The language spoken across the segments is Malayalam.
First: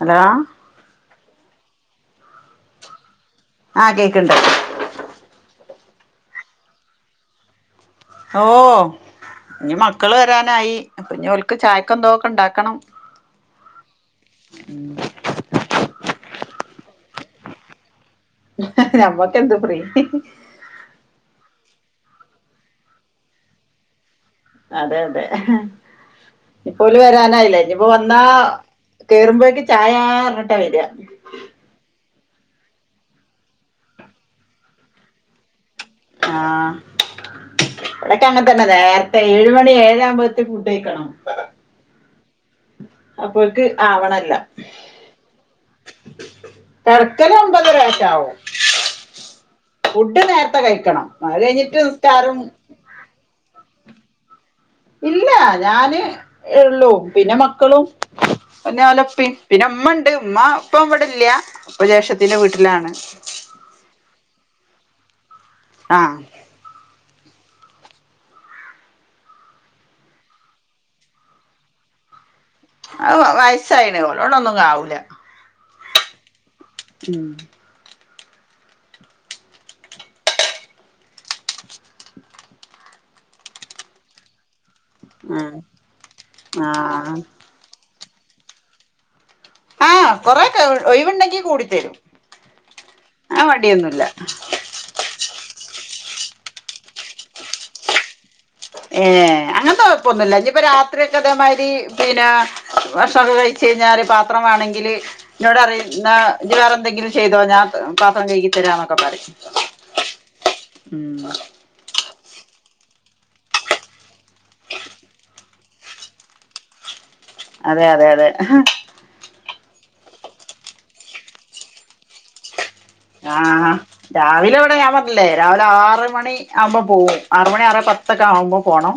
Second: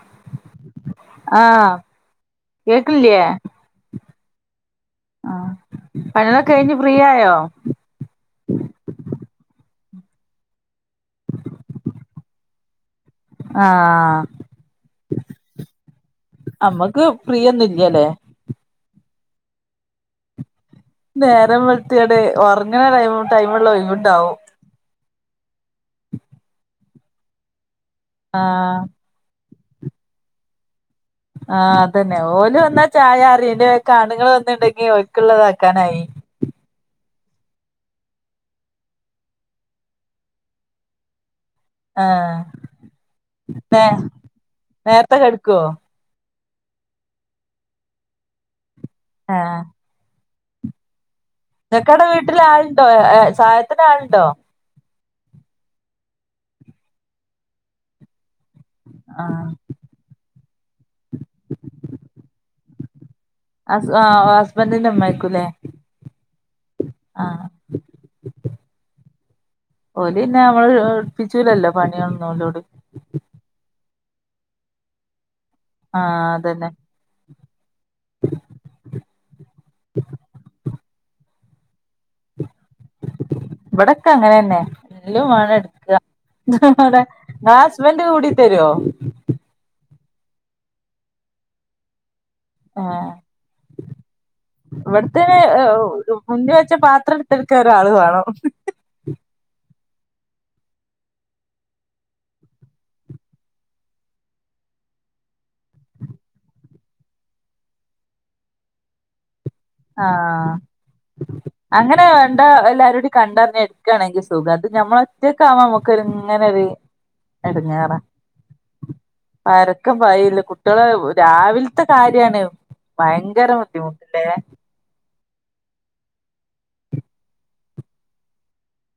ഹലോ ആഹ് കേക്കല്ല്യേ ആഹ് കേക്കണ്ട് ആഹ് പണലൊക്കെ കഴിഞ്ഞ് ഫ്രീ ആയോ ഓഹ് ഇനി മക്കള് വരാനായി ഇനി അപ്പ ഇനി ഓൽക്ക് ചായക്കെന്തോക്കെ ഉണ്ടാക്കണം ആഹ് അമ്മക്ക് പ്രിയൊന്നും ഇല്ല്യല്ലേ നമ്മക്ക് എന്ത് ഫ്രീ നേരം വെളുത്തിടെ ഉറങ്ങണ ടൈ ടൈമള്ള ഒഴിവ് ഇണ്ടാവും അതെ അതെ ഇപ്പൊ ഓല് വരാനായില്ലേ ഇനിപ്പോ വന്നാ ആഹ് കേറുമ്പോഴേക്ക് ചായ റഞ്ഞിട്ടാ വരിക ആഹ് അതന്നെ ഓല് വന്നാ ചായ അറിയന്റെ കാണുങ്ങൾ വന്നിണ്ടെങ്കി ഓക്കുള്ളത ആക്കാനായി ആഹ് ഇവിടക്ക അങ്ങെത്തന്നെ നേരത്തെ ഏഴുമണി ഏഴാകുമ്പോത്തേക്ക് ഫുഡഴിയ്ക്കണം ആഹ് അപ്പോക്ക് നേ ആവണല്ലാം നേരത്തെ കെടക്കോ തെർക്കൽ ഒമ്പത് അരക്കെ ആവും ഫുഡ് നേര ത്തെ കഴിക്കണം അത് കഴിഞ്ഞിട്ട് ഉസ്താറും ആഹ് സായത്തിന് ആളുണ്ടോ ഇല്ല ഞാന് ഉള്ളും പിന്നെ മക്കളും പിന്നെ ഓലെ ആഹ് പിന്നെ ഉമ്മ ഉണ്ട് ഉമ്മ ഇപ്പൊ അവിടെ ഇല്ല ഇപ്പൊ ജേഷടത്തിന്റെ വീട്ടിലാണ് അ ആഹ് ഹസ്ബന്ഡന്റെ ഉമ്മ ആക്കൂലേ ആഹ് ആഹ് ഓലിന്നെ നമ്മള് ഇട്പ്പിച്ചലല്ലോ പണിയാളൊന്നും ലോട് ആ വയസ്സായീണ് ഓലോണ്ടൊന്നും ആവൂല ആഹ് അതന്നെ ഉം [inaudible] ഇവിടൊക്കെ അങ്ങനെ ന്നെ എല്ലാം വേണ ആഹ് എടുക്ക ടെ വേ ആഹ് ഹസ്ബൻഡ് കൂടി തരുവോ ആഹ് കൊറേ ഒക്കെ ഒഴിവുണ്ടെങ്കി കൂടിത്തരും ആ മടിയൊന്നുല്ല ഇവിട്ത്തെന് മുന്ന് വെച്ച പാത്രം എടുത്തെടുക്കാ ഒരാള് വേണം ഏഹ് അങ്ങൻത്തെ കൊഴപ്പൊന്നുല്ല ഇനിപ്പൊ രാത്രി ഒക്കെ തേമാതിരി പിന്നെ ഭക്ഷണൊക്കെ കഴിച്ചഴിഞ്ഞാല് പാത്രം വേണെങ്കില് ന്നോട് പറയുംന്നാ ഇജ്ജ് വേറെ ന്തെങ്കിലും ചെയ്തോ ഞാൻ പാത്രം കഴകി തരാന്നൊക്കെ പറയും ആഹ് ഉം അങ്ങനെണ്ട എല്ലാരും കൂടി കണ്ടറിഞ്ഞ് എടുക്കാണെങ്കിൽ സീ സുഖാവായിട്ട് ഇരിക്കുന്നു ഇത് ഞമ്മള് ഒറ്റയക്ക് ആവുമ്പോ നമുക്കൊരു ഇങ്ങനെ ഒരു- അതെ എടങ്ങേറാ അതെ അതെ പരക്കം പായുവാ കുട്ടികള് രാവിലത്തെ കാര്യാണ് ഭയങ്കര ആഹ് ബുദ്ധിമുട്ടില്ലേ രാവിലെ- ൻഡ് ഞാൻ പറഞ്ഞില്ലേ രാവിലെ ആറ് മണി ആവുമ്പോ പോകും ആറ് മണി ആറേ പത്തൊക്കെ ആവുമ്പോ പോകണം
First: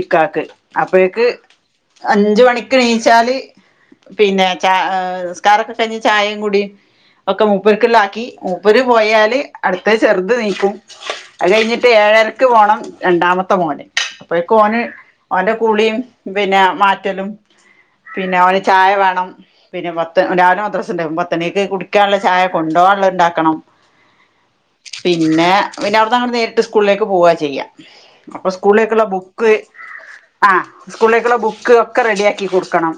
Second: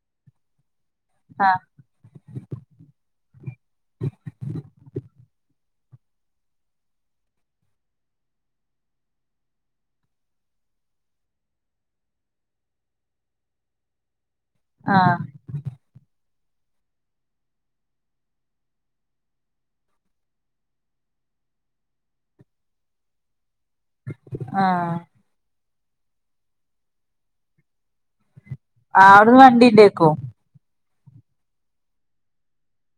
ഇക്കാക്ക് അപ്പഴേക്ക് ആഹ് അഞ്ചു മണിക്ക് എണിച്ചാല്- പിന്നെ ച ഏ നിസ്കാരൊക്കെ കഴിഞ് ചായീം കൂടീം ഒക്കെ മു- മൂപ്പർക്കുള്ളയാക്കി മൂപ്പര് പോയാല് അടുത്തത് ചെറുത് എണീക്കും അത് കഴിഞ്ഞിട്ട് ഏഴരക്ക് പോണം രണ്ടാമത്തെ മോന് അപ്പഴേക്ക് ഓന് ആഹ് ഓന്റെ കുളിയും പിന്നെ മാറ്റലും- പിന്നെ ഓന് ചായ വേണം പിന്നെ പത്ത് രാവിലെ മദ്രസണ്ടാവും പത്തണിക്ക് കുടിക്കാനുള്ള ചായ- കൊണ്ടോവാനുള്ളത് ഇണ്ടാക്കണം ആഹ് പിന്നെ പിന്നെ അവിടുന്ന് അങ്ങട്ട് നേരിട്ട് സ്കൂളിലേക്ക് പോവാ ചെയ്യാ അപ്പൊ സ്കൂളിലേക്കുള്ള അവിടുന്ന് ബുക്ക്- വണ്ടിണ്ടേക്കും ആഹ് സ്കൂളിലേക്കുള്ള ബുക്ക് ഒക്കെ റെഡിയാക്കി കൊടുക്കണം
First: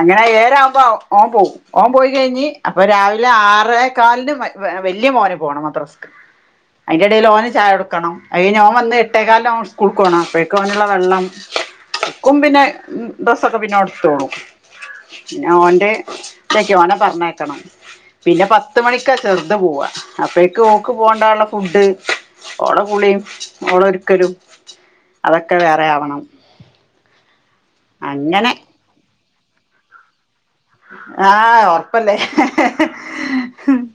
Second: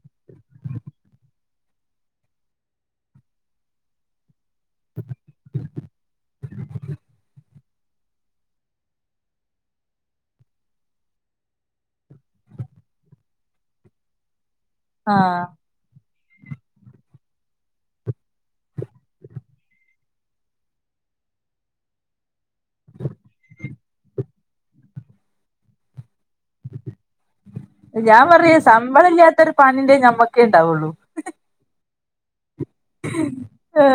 അങ്ങനെ ഏഴരാവുമ്പോ ഓൻ പോവും ഓൻ പോയി കഴിഞ്ഞ് അപ്പൊ രാവിലെ ആറ- റേ കാലിനു വല്യ മോന് പോണം മദ്രസക്ക് അയിന്റെ എടേൽ ഓന്- ചായ കൊടുക്കണം അത് കഴിഞ്ഞ് ഓൻ വന്ന് എട്ടേക്കാലിന് ഓന് സ്കൂൾക്ക് പോണം അപ്പോഴേക്കും ഓനുള്ള വെള്ളം- ക്കും പിന്നെ ഡ്രസൊക്കെ പിന്നോടുത്തോളും ആഹ് പിന്നെ ഓന്റെ ഒറ്റക്ക് ഓനെ പറഞ്ഞയക്കണം പിന്നെ പത്ത് മണിക്കാ ചെറുത് പോവാ അപ്പേക്ക് ഓക്ക് കൊണ്ടുപോകാനുള്ള ഫുഡ് ഓളെ കുളീം ഓളെ ഒരുക്കലും അതൊക്കെ വേറെ ആവണം ഞാൻ അങ്ങനെ പറയും ശമ്പളല്ലാത്ത ഒരു പണീണ്ടെങ്കി ഞമ്മക്കേ ഉണ്ടാവുള്ളൂ ആഹ് ഒറപ്പല്ലേ ഹേ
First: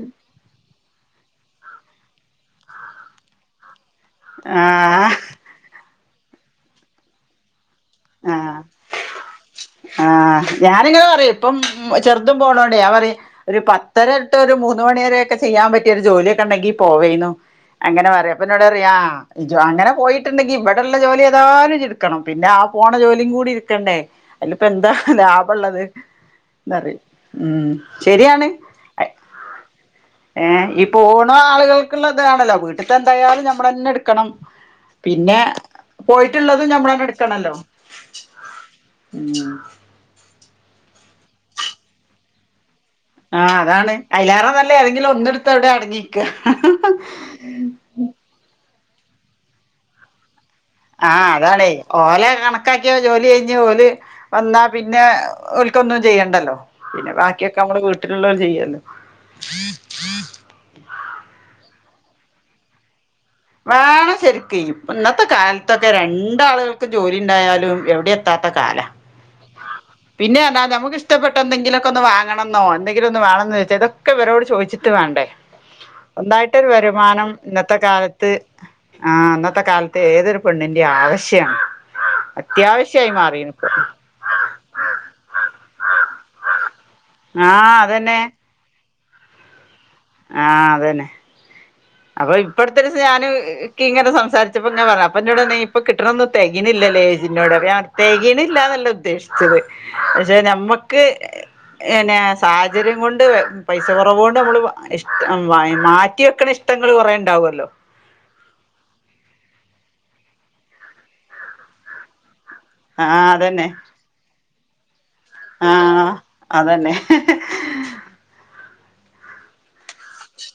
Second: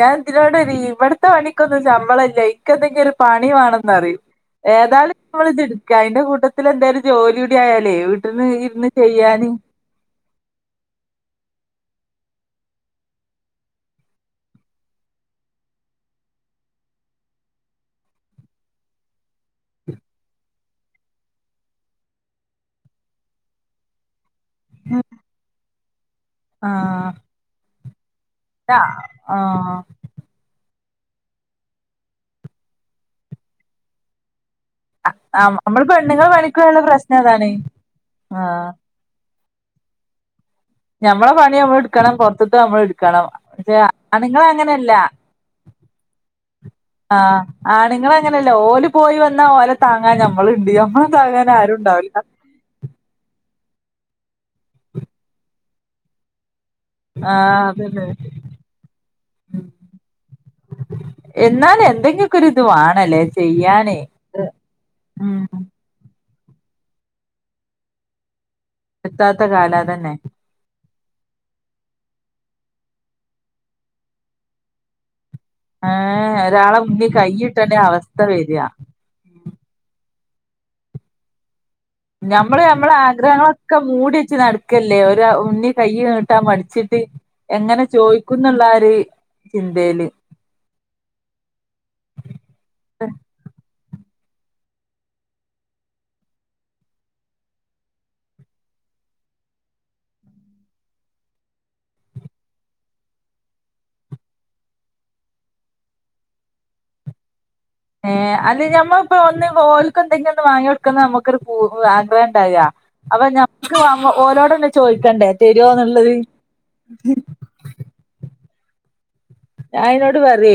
ഞാൻ നോട് പറയും ഇവിടത്തെ പണിക്കൊന്നും ശമ്പളയില്ല ഇക്ക് എന്തെങ്കിലും ഒരു പണി വേണെന്ന് പറയും ഏതായാലു ആഹ് ഇപ്പൊ നമ്മളിതെടുക്കുവാ അയിന്റെ കൂട്ടത്തില് എന്തേലും ജോലി- ക്കായാലേയ് വീട്ടിന്ന് ആഹ് ഇരുന്ന് ചെയ്യാന് ആഹ് ഞാനിങ്ങനെ പറയും ഇപ്പം ചെറുതും പോണോണ്ടേയ് ഞാൻ പറയും- ഒരു പത്തര തൊട്ട് ഒരു മൂന്ന് മണിവരെയൊക്കെ ചെയ്യാൻ പറ്റിയൊരു ജോലിയൊക്കെ ഒണ്ടെങ്കിൽ പോവെയ്നു അങ്ങനെ പറയും അപ്പൊ എന്നോട് പറയും ആഹ് ജ്ജ് അങ്ങനെ പോയിട്ടുണ്ടെങ്കി ഇവിടെയുള്ള ജോലി ഏതായാലും ജ്ജ് എടുക്കണം പിന്നെ ആ- പോണ ജോലിയും കൂടി ഇട്ക്കണ്ടേ അതിലിപ്പോ എന്താ ലാഭയുള്ളത് എന്ന് ആഹ് ഉം ശരിയാണ് ആഹ് ഏ ഈ പോണെ ആളുകൾക്കുള്ള താണല്ലോ വീട്ടത്തെ എന്തായാലും നമ്മള് തന്നെ എട്ക്കണം നമ്മള് പെണ്ണുങ്ങള് പണിക്കു പോയിട്ടുള്ളതും പോയലുള്ള നമ്മളന്നെ പ്രശ്നതാണ് എടുക്കണല്ലോ ആഹ് ഉം ഞമ്മളെ പണി ഞമ്മള് എടുക്കണം പുറത്തും [unintelligible] അമ്മള് ട് ആഹ് അതാണ് അയിലേറെ നല്ലെ ഏതെങ്കിലും ഒന്ന് എടുത്ത് അവിടെ അടങ്ങി നിക്കുവാ ആഹ് ആണ്ങ്ങള് അങ്ങനെയല്ല ഓല് പോയി വന്നാ ഓലെ താങ്ങാൻ ഞമ്മള്ണ്ട് ആഹ് അതാണേ ഓലെ കണ - ആക്കിയ ജോലി കയിഞ്ഞ് ഓല് വന്നാ പിന്നെ ഒൽക്കൊന്നും ചെയ്യണ്ടല്ലോ പിന്നെ ബാക്കിയൊക്കെ ആഹ് നമ്മള് അതന്നെ വീട്ടിലോളവര് ചെയ്യുവല്ലോ ഉം എന്നാലും എന്തെങ്കിലും ഒക്കെ ഒര്ത് വാണല്ലേ വാണം ശരിക്ക് ഇന്നത്തെ കാലത്തൊക്കെ രണ്ടാളുകൾക്കും ജോലിയിണ്ടായാലും എവിടെയും എത്താത്ത കാലവാ എത്താത്ത കാലാ തന്നെ പിന്നെ എന്താ നമുക്ക് ഷ് ഇഷ്ട്ടപ്പെട്ട എന്തെങ്കിലൊക്കൊന്ന് വാങ്ങണയെന്നോ എന്തെങ്കിലൊന്ന് വാണന്ന് വെച്ചാ ഇതൊക്കെയി വരോട് ചോയ്ച്ചിട്ട് വാണ്ടെ ഏ സ്വന്തംമായിട്ടൊരു ഒരാളെ മുന്നിൽ വരുമാനം കൈയിട്ടേണ്ട ഇന്നത്തെ കാല അവസ്ഥ വരിക ആഹ് അന്നത്തെ കാൽത്ത് ഏതൊരു പെണ്ണിന്റെ ആവശ്യാണ് ഞമ്മള് നമ്മളെ അത്യാവശ്യായി മാറീണ് ഇപ്പൊ ആഗ്രഹങ്ങളൊക്കെ മൂടി വെച്ച നട്ക്കല്ലേ ഒരു മുന്നി കയ്യി നീട്ടാ മട്ച്ചിട്ട് ആഹ് എങ്ങനെ അതന്നെ ചോയ്ക്കുന്നുള്ള ഒര് ചിന്തേല് ആഹ് അതന്നെ അപ്പൊ ഇപ്പട്തൊരീസം ഞാന് ക്കി ങ്ങനെ സംസാരിച്ചപ്പൊ ങ്ങനെ പർഞ് അപൊ എന്നോടർഞ്ഞി ഇപ്പൊ കിട്ടണോ തേകിണില്ലലേ ച്ചി നോട് തെകിണ്ല്ലാന്നല്ല ഉദ്ദേശ്ച്ചത് പഷെ നമ്മക്ക് പിന്നെ സാഹചര്യം കൊണ്ട് പൈസ കൊറവോണ്ട നമ്മൾ ഇഷ്ട മാറ്റി വെക്കണ ഇശ് ട്ടങ്ങള് കുറേണ്ടാവുല്ലോ ഏഹ് അല്ല ഞമ്മപ്പോ ഒന്ന് ഓൽക്ക് എന്തെങ്കി ഒന്ന് വാങ്യോട്ക്കന്ന നമ്മക്കൊര് പൂ ആഗ്രഹണ്ടാവാ അപ്പൊ ആഹ് അതന്നെ ഞമ്മക്ക് ഓലോടെന്നെ ചോയ്ക്കണ്ടേ തരോന്ന്ള്ളത് ആഹ് അതന്നെ ഞ അയ്നോട് പറ്യേ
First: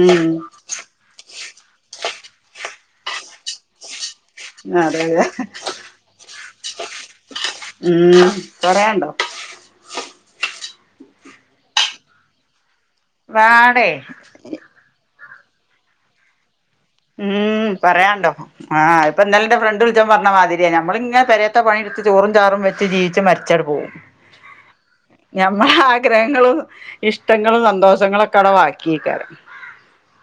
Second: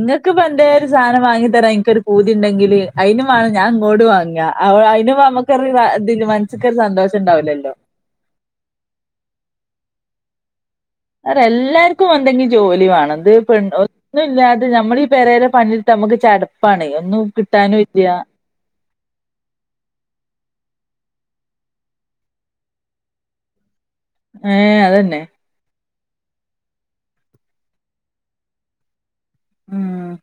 ഉം ഇപ്പ ന്തേ സാനം വാങ്ങി തരാ എൻകൊര് പൂതി ഇണ്ണ്ടെങ്കില് അയ്നു മാണം ഞാ ഇങ്ങളോട്ട് വാങ്ങ അതെ അയ്ന് അതെ അമ്മക്കൊര് ത് മൻസ്ക്കൊര് സന്തോഷണ്ടാവുലല്ലോ ഉം പര്യാണ്ടോ ര്യ എല്ലാർക്കും എന്തെങ്കി ജോലി വാണം ത് പെൺ വാടേ ഒന്നുല്ലാ ത് നമ്മളീ പെരേലെ പണിട്ട്ത് അമ്മക്ക് ചട്പ്പാണ് ഒന്നും ഉം കിട്ടാനും ല്യ പറയാണ്ടോ ആഹ് അഹ്പ്പൊ ന്നലെ ന്റെ ഫ്രണ്ട് ൾച്ചാപ്പൊ പർഞ്ഞ മാതിര്യ ഞമ്മള്ങ്ങെ പെരേതെ പണിട്ത്ത് ചോറും ചാറും വെ ച്ച് ജീവിച്ച മര്ച്ചാട് പോ ഉം ഏഹ് അതന്നെ ഞമ്മള ആഗ്രഹങ്ങളും ഇഷ്ടങ്ങളും സന്തോഷങ്ങളൊക്കെ അടെ വാക്യേകാരം ഉം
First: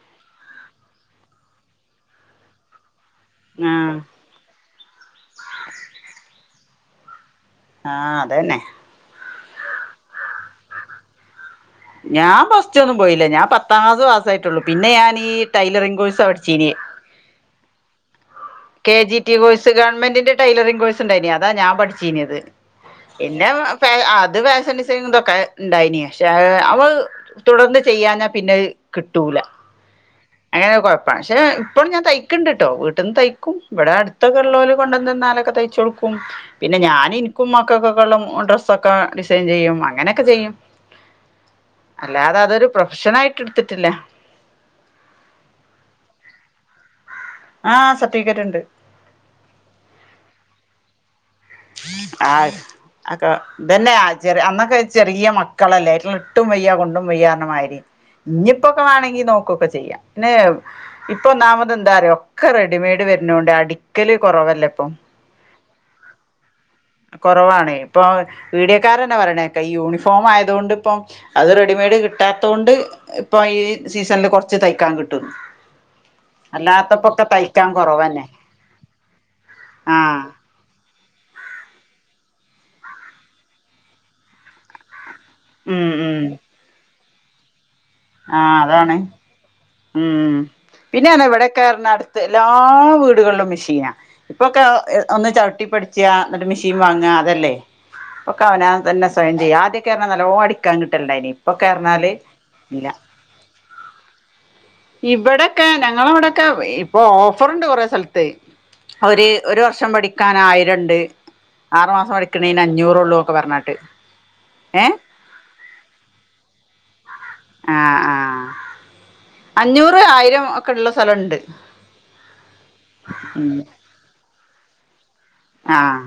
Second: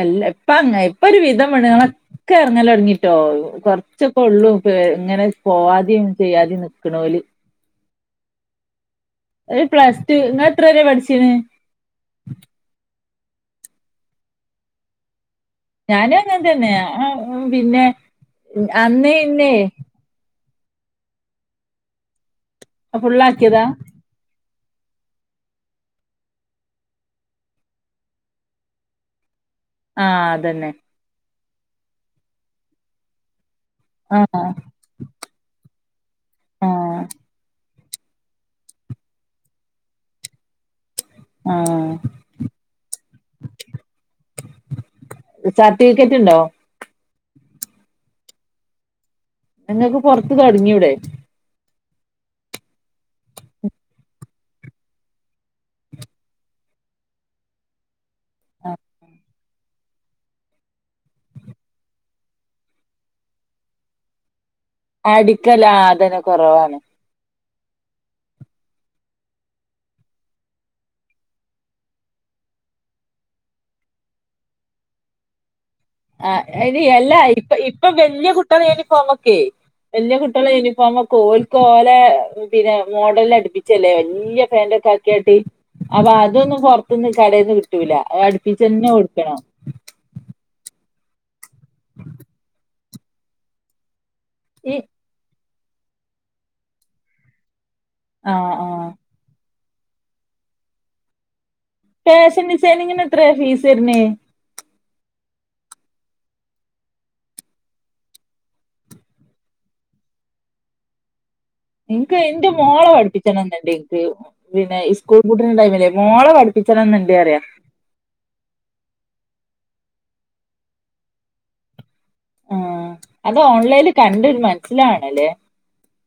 എല്ല പ്പ അങ്ങ ഇപ്പൊര് വിധം പെണ്ണ്ങ്ങളൊക്കെ എർങ്ങലൊട്ങ്ങിട്ടോ ആഹ് കൊർചെ ഒള്ളൂ പ ഇങ്ങനെ പോവാതിം ചെയ്യാതിം നിക്ക്‌ണോല് ആഹ് അതന്നെ ഒരു പ്ലസ് ടു ഇങ്ങ എത്രരെ പട്ച്ണ്? ഞാൻ പ്ലസ് ടുന്നും പോയില്ല ഞാൻ പത്താംക്ലാസ്സ്‌ പാസ്സായിട്ടുള്ളു പിന്നെ ഞാനീ ഞാനും അങ്ങൻ തന്നെ പിന്നെ കെ അന്ന് ജി ടി ഇന്നേ കോഴ്സ് കൻ ഗവൺമ്മന്റ്ന്റെ ടൈലറിങ്ങ് കോഴ്സ്ണ്ടായീനി അതാ ഞാൻ പട്ചീന്യത് പിന്ന ഫുള്ളാക്കിയതാ അത് ഫാഷ കെ ഇതോക്കെ ഇണ്ടായിനി ഷേ അവ തുടർന്ന് ചെയ്യാ പിന്നെ കിട്ടൂല ആ അതന്നെ അങ്ങനൊര് കൊഴപ്പാ ഷെ ഇപ്പളും ഞാൻ തയ്ക്കണ്ട് ട്ടോ വീട്ട്ന്ന് തയ്ക്കും ഇവ്ടെ ആ അട്തൊക്കള്ളോല് കൊണ്ടന്നെന്നാലൊക്കെ തയ്ചൊട്ക്കും ആ പിന്നെ ഞാൻ ഇൻക്കും മക്കക്കൊക്കെള്ള ഡ്രസ്സൊകെ ഡിസൈൻ ചെയ്യും അങ്ങനൊക്കെ ചെയ്യും ആ അല്ലാതെ അതൊര് പ്രൊഫ്ഷനായിട്ട് എട്ത്തിട്ടില്ല സർട്ടിഫിക്കറ്റ് ഇണ്ടോ ആഹ് സർട്ടിഫിക്കറ്റ് ഇണ്ട് ഇങ്ങക്ക് പൊറത്ത് തൊടങ്ങിയൂടെ ആഹ് അക്കെ ഇതന്നെ ആഹ് ചെറെ അന്നൊക്കെ ചെറിയ മക്കളല്ലേ ഇട്ടും വയ്യ കൊണ്ടും വയ്യാ പറഞ്ഞ മാതിരി ഇഞ്ഞിപ്പോക്കെ വാണങ്കി നോക്കൊക്കെ ചെയ്യാം പിന്നെ ഇപ്പൊ ഒന്നാമത് എന്താറിയൊ ഒക്കെ റെഡിമെയ്ഡ് വര്ണോണ്ട് അടിക്കല് കൊറവല്ലെ ഇപ്പൊ അടിക്കല് ആഹ് അതന്നെ കൊറവാണ് കൊറവാണ് ഇപ്പൊ പീടിയക്കാരന്നെ പറയണേക്കെ ഈ യൂണിഫോം ആയതുകൊണ്ട് ഇപ്പം അത് റെഡിമെയഡ് കിട്ടാത്തോണ്ട് ഇപ്പൊ ഈ സീസണില് കൊറച്ച് തയ്ക്കാൻ കിട്ടും ആഹ് എടി അല്ലാ ഇപ്പ ഇപ്പൊ കൊറവന്നെ വല്യ കുട്ട്യാളെ യൂണിഫോമൊക്കെയ് വല്യ ആഹ് കുട്ടികളെ യൂണിഫോമൊക്കെ ഓൽ ക്കോലെ പിന്നെ മോഡല് അടുപ്പിച്ചല്ലേ വല്യ പാന്റൊക്കെ ആക്കിയാട്ട് ഉം അപ്പൊ ഉം അതൊന്നും പൊറത്ത്ന്ന് കടയിൽന്ന് കിട്ടൂല അത് ആഹ് അടുപ്പിച്ച് തന്നെ അതാണ് കൊടുക്കണം ഉം പിന്നെ ആണേ ഇവിടെക്കെ അടുത്ത് എല്ലാ വീടുകളിലും മെഷീനാ ഇപ്പൊക്കെ ഈ ഒന്ന് ചവിട്ടിപ്പടിച്ച ഇന്നിട്ട് മെഷീൻ വാങ്ങ അതല്ലേ ആ ഇപ്പൊക്കെ ആ അവനാൻ തന്നെ സ്വയം ചെയ്യ ആദ്യോക്കെ അർഞ്ഞ നല്ലോ അടിക്കാൻ കിട്ടലിണ്ടയ്നിം ഇപ്പൊക്കെ അർഞാല് [unintelligible] എത്ര ഫീസ് വര്ണേ ഇബടെക്കെ ഞങ്ങളവിടെക്കെ ഇപ്പൊ ഓഫറുണ്ട് കൊറെ സ്ഥലത്തെയ് ഒര് ഒരു വർഷം പഠിക്കാനായിരണ്ട് ഇൻക്ക് ഇന്റെ മോളെ ഒക്കെ പഠിപ്പിച്ചണം ന്ന്ണ്ട് പറഞ്ഞാട്ട് ഇൻക്ക് പിന്നെ ഏ സ്കൂ പൂട്ട്ണ ടൈമിലേ മോളെ പഠിപ്പിച്ചണംന്നുണ്ട് അറിയ ആഹ് ആഹ് അഞ്ഞൂറ് ആയിരം ഒക്കെ ഉള്ള സ്ഥലണ്ട് ആഹ് അത് ഉം ഓൺലൈനിൽ കണ്ടൊരു മനസ്സിലാണല്ലേ ആഹ്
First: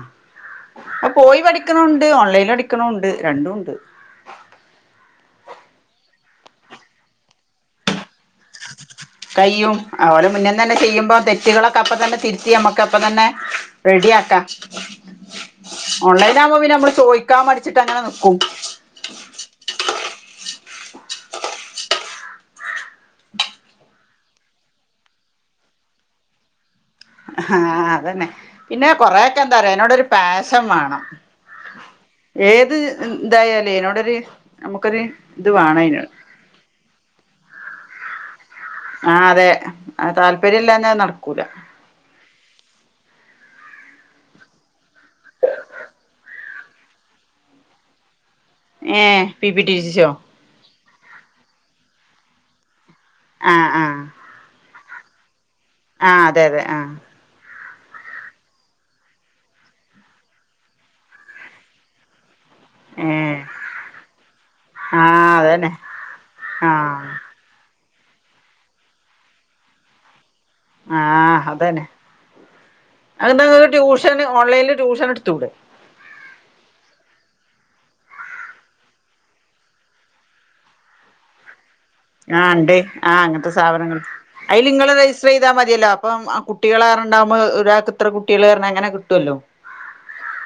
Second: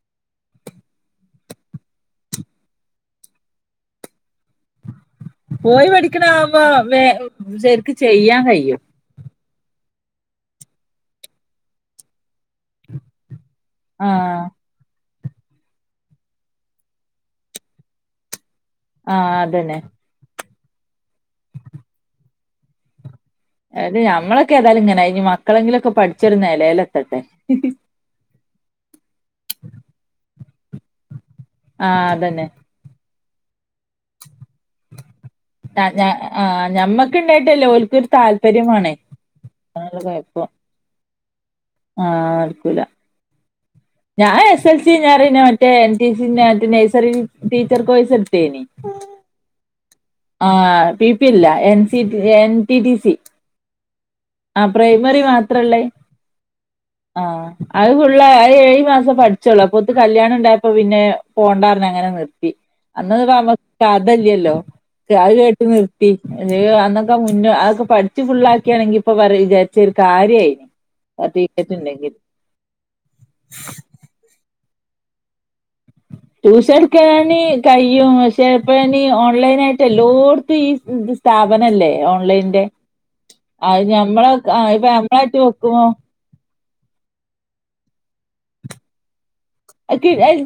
അ പോയി പഠിക്കണുണ്ട് ഓൺലൈനിൽ പഠിക്കണുണ്ട് രണ്ടും ഉണ്ട് പോയി പഠിക്കണാകുമ്പോ വേ ശരിക്ക്‌ ചെയ്യാ [inaudible] കയ്യും അവര് മുന്നേ തന്നെ ചെയ്യുമ്പോ തെറ്റുകളൊക്കെ അപ്പ തന്നെ തിരുത്തി നമ്മക്ക് അപ്പ തന്നെ റെഡി ആക്ക ആഹ് ഓൺലൈൻ ആകുമ്പോ പിന്നെ നമ്മള് ചോയ്ക്കാൻ മടിച്ചിട്ട് അങ്ങനെ നിക്കും ആഹ് അതന്നെ അത് ഞമ്മളൊക്കെഏതായാലും ഇങ്ങനെ ആയി ഇനി മക്കളെങ്കിലൊക്കെ പഠിച്ചൊരു നെലേല് ആഹ് അതന്നെ പിന്നെ കൊറെയൊക്കെ എന്താ അറിയോ അയ്നോടൊരു പാഷൻ വാണം ആഹ് അതന്നെ ഏത് ഇതായാലോയ് അതിനോടൊരു നമുക്കൊരു ഇത് വേണം അതിന് ഞ ആ ഞമ്മക്കുണ്ടായിട്ട്ല്ല ഓൽക്കൊരു താല്പര്യം വാണം ആഹ് അതെ താല്പര്യം ഇല്ലാഞ്ഞാൽ നടക്കൂല ആഹ് നട്ക്കൂല ഞാൻ എസ് എസ് എൽ സി ഞാറീണേ മറ്റേ എൻ ടി സ മറ്റേ നഴ്സറി ടീച്ചർ കോഴ്സ് എടുത്തീനിം ഏഹ് P P T C so ആഹ് പി പി അല്ല N C N T T C ആഹ് ആഹ് ആഹ് പ്രൈമറി മാത്രല്ലേ ആഹ് അതെ അതെ ആഹ് ആഹ് അത് ഫുള്ള അത് ഏഴു മാസം പഠിച്ചൊള്ളൂ അപ്പൊത്ത് കല്യാണം ഉണ്ടായപ്പം പിന്നെ പോണ്ടാർ ഞ്‌ അങ്ങനെ നിർ ത്തി ഏ അന്നന്നുപ്പം നമ്മക്ക് കഥ ഇല്ലല്ലോ ആ ക്ക അത് കേട്ട് അതന്നെ നിർ ത്തി ഏഹ് ആ അന്നൊക്കെ മുന്നേ അതൊക്കെ പഠിച്ച് ഫുള്ളാക്കിയാണെങ്കി ഇപ്പൊ പറ വിചാരിച്ച ഒരു കാര്യയിന് ആഹ് അതന്നെ അതിപ്പം ഇങ്ങക്ക് ട്യൂഷന് ഓൺലൈനില് ട്യൂഷന് എടുത്തൂടെ ട്യൂഷൻ എടുക്കാന് കഴിയും പക്ഷെ ഇപ്പൊ ഞാനീ ഓൺലൈൻ ആയിട്ട് എല്ലോടത്തും ഈ ബിസ് സ്ഥാപനല്ലേ ആഹ് ഓൺലൈൻന്റെ ഇണ്ട് ആഹ് അങ്ങനത്തെ അത് സ്ഥാപനങ്ങൾ ഞമ്മള ആ അയില് ഇപ്പ മ്മളായിട്ട് വെക്കുമോ കുട്ടികൾറണ്ടാവുമോ ഒരാക്ക് ഇത്ര കുട്ടികൾ പറഞ്ഞാൽങ്ങനെ കിട്ടുല്ലോ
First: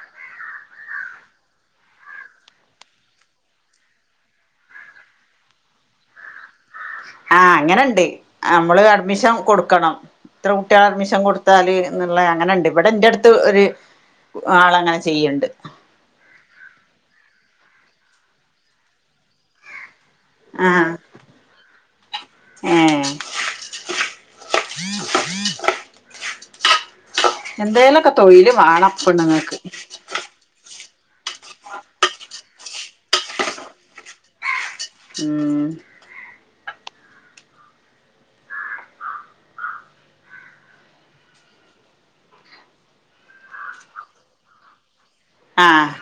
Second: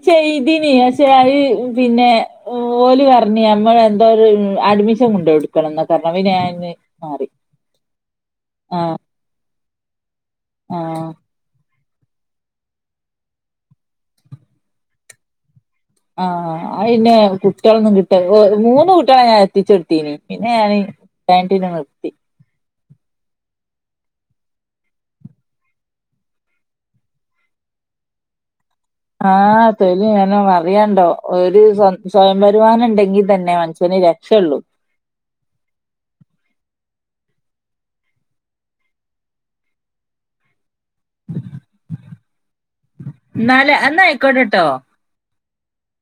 ചെയ്തന്ക്ഷെത് പിന്നെ ഓല് പറഞ്ഞി നമ്മൾ എന്തോരു അഡ്മിഷൻ കൊണ്ടോയ് എടോക്കണംന്ന അവ ഞാന് മാറി ആ അങ്ങനെണ്ട് അമ്മള് ആഹ് അഡ്മിഷൻ കൊടുക്കണം ഇത്ര കുട്ടികള് ആഹ് അഡ്മിഷൻ കൊടുത്താല് ന്ന്ള്ള അങ്ങനെണ്ട് ഇവിടെ ഇന്റട്ത്ത് ഒരു ആളങ്ങനെ ചെയ്യണ്ട് ആഹ പിന്നെ കുട്ടികളൊന്നും കിട്ട മൂന്ന് കുട്ടിളെ ഞാൻ എൽപ്പിച്ചോട്ത്തിച്ചെടുത്തീന പിന്നെ ഞൻ ആഹ് വെണ്ടിന നിർത്തി ഏഹ് എന്തേലുമൊക്കെ തൊഴില് വെണം ആഹ തല് ഞാനോ അറിയണ്ടോ ഒരു സ്വ സ്വയം വരുമാനം ഉണ്ടെങ്കിൽ തന്നെ മനുഷ്യന് രക്ഷയള്ളു ഉം നാലെ എന്ന ആയിക്കോട്ടെട്ടോ ആഹ്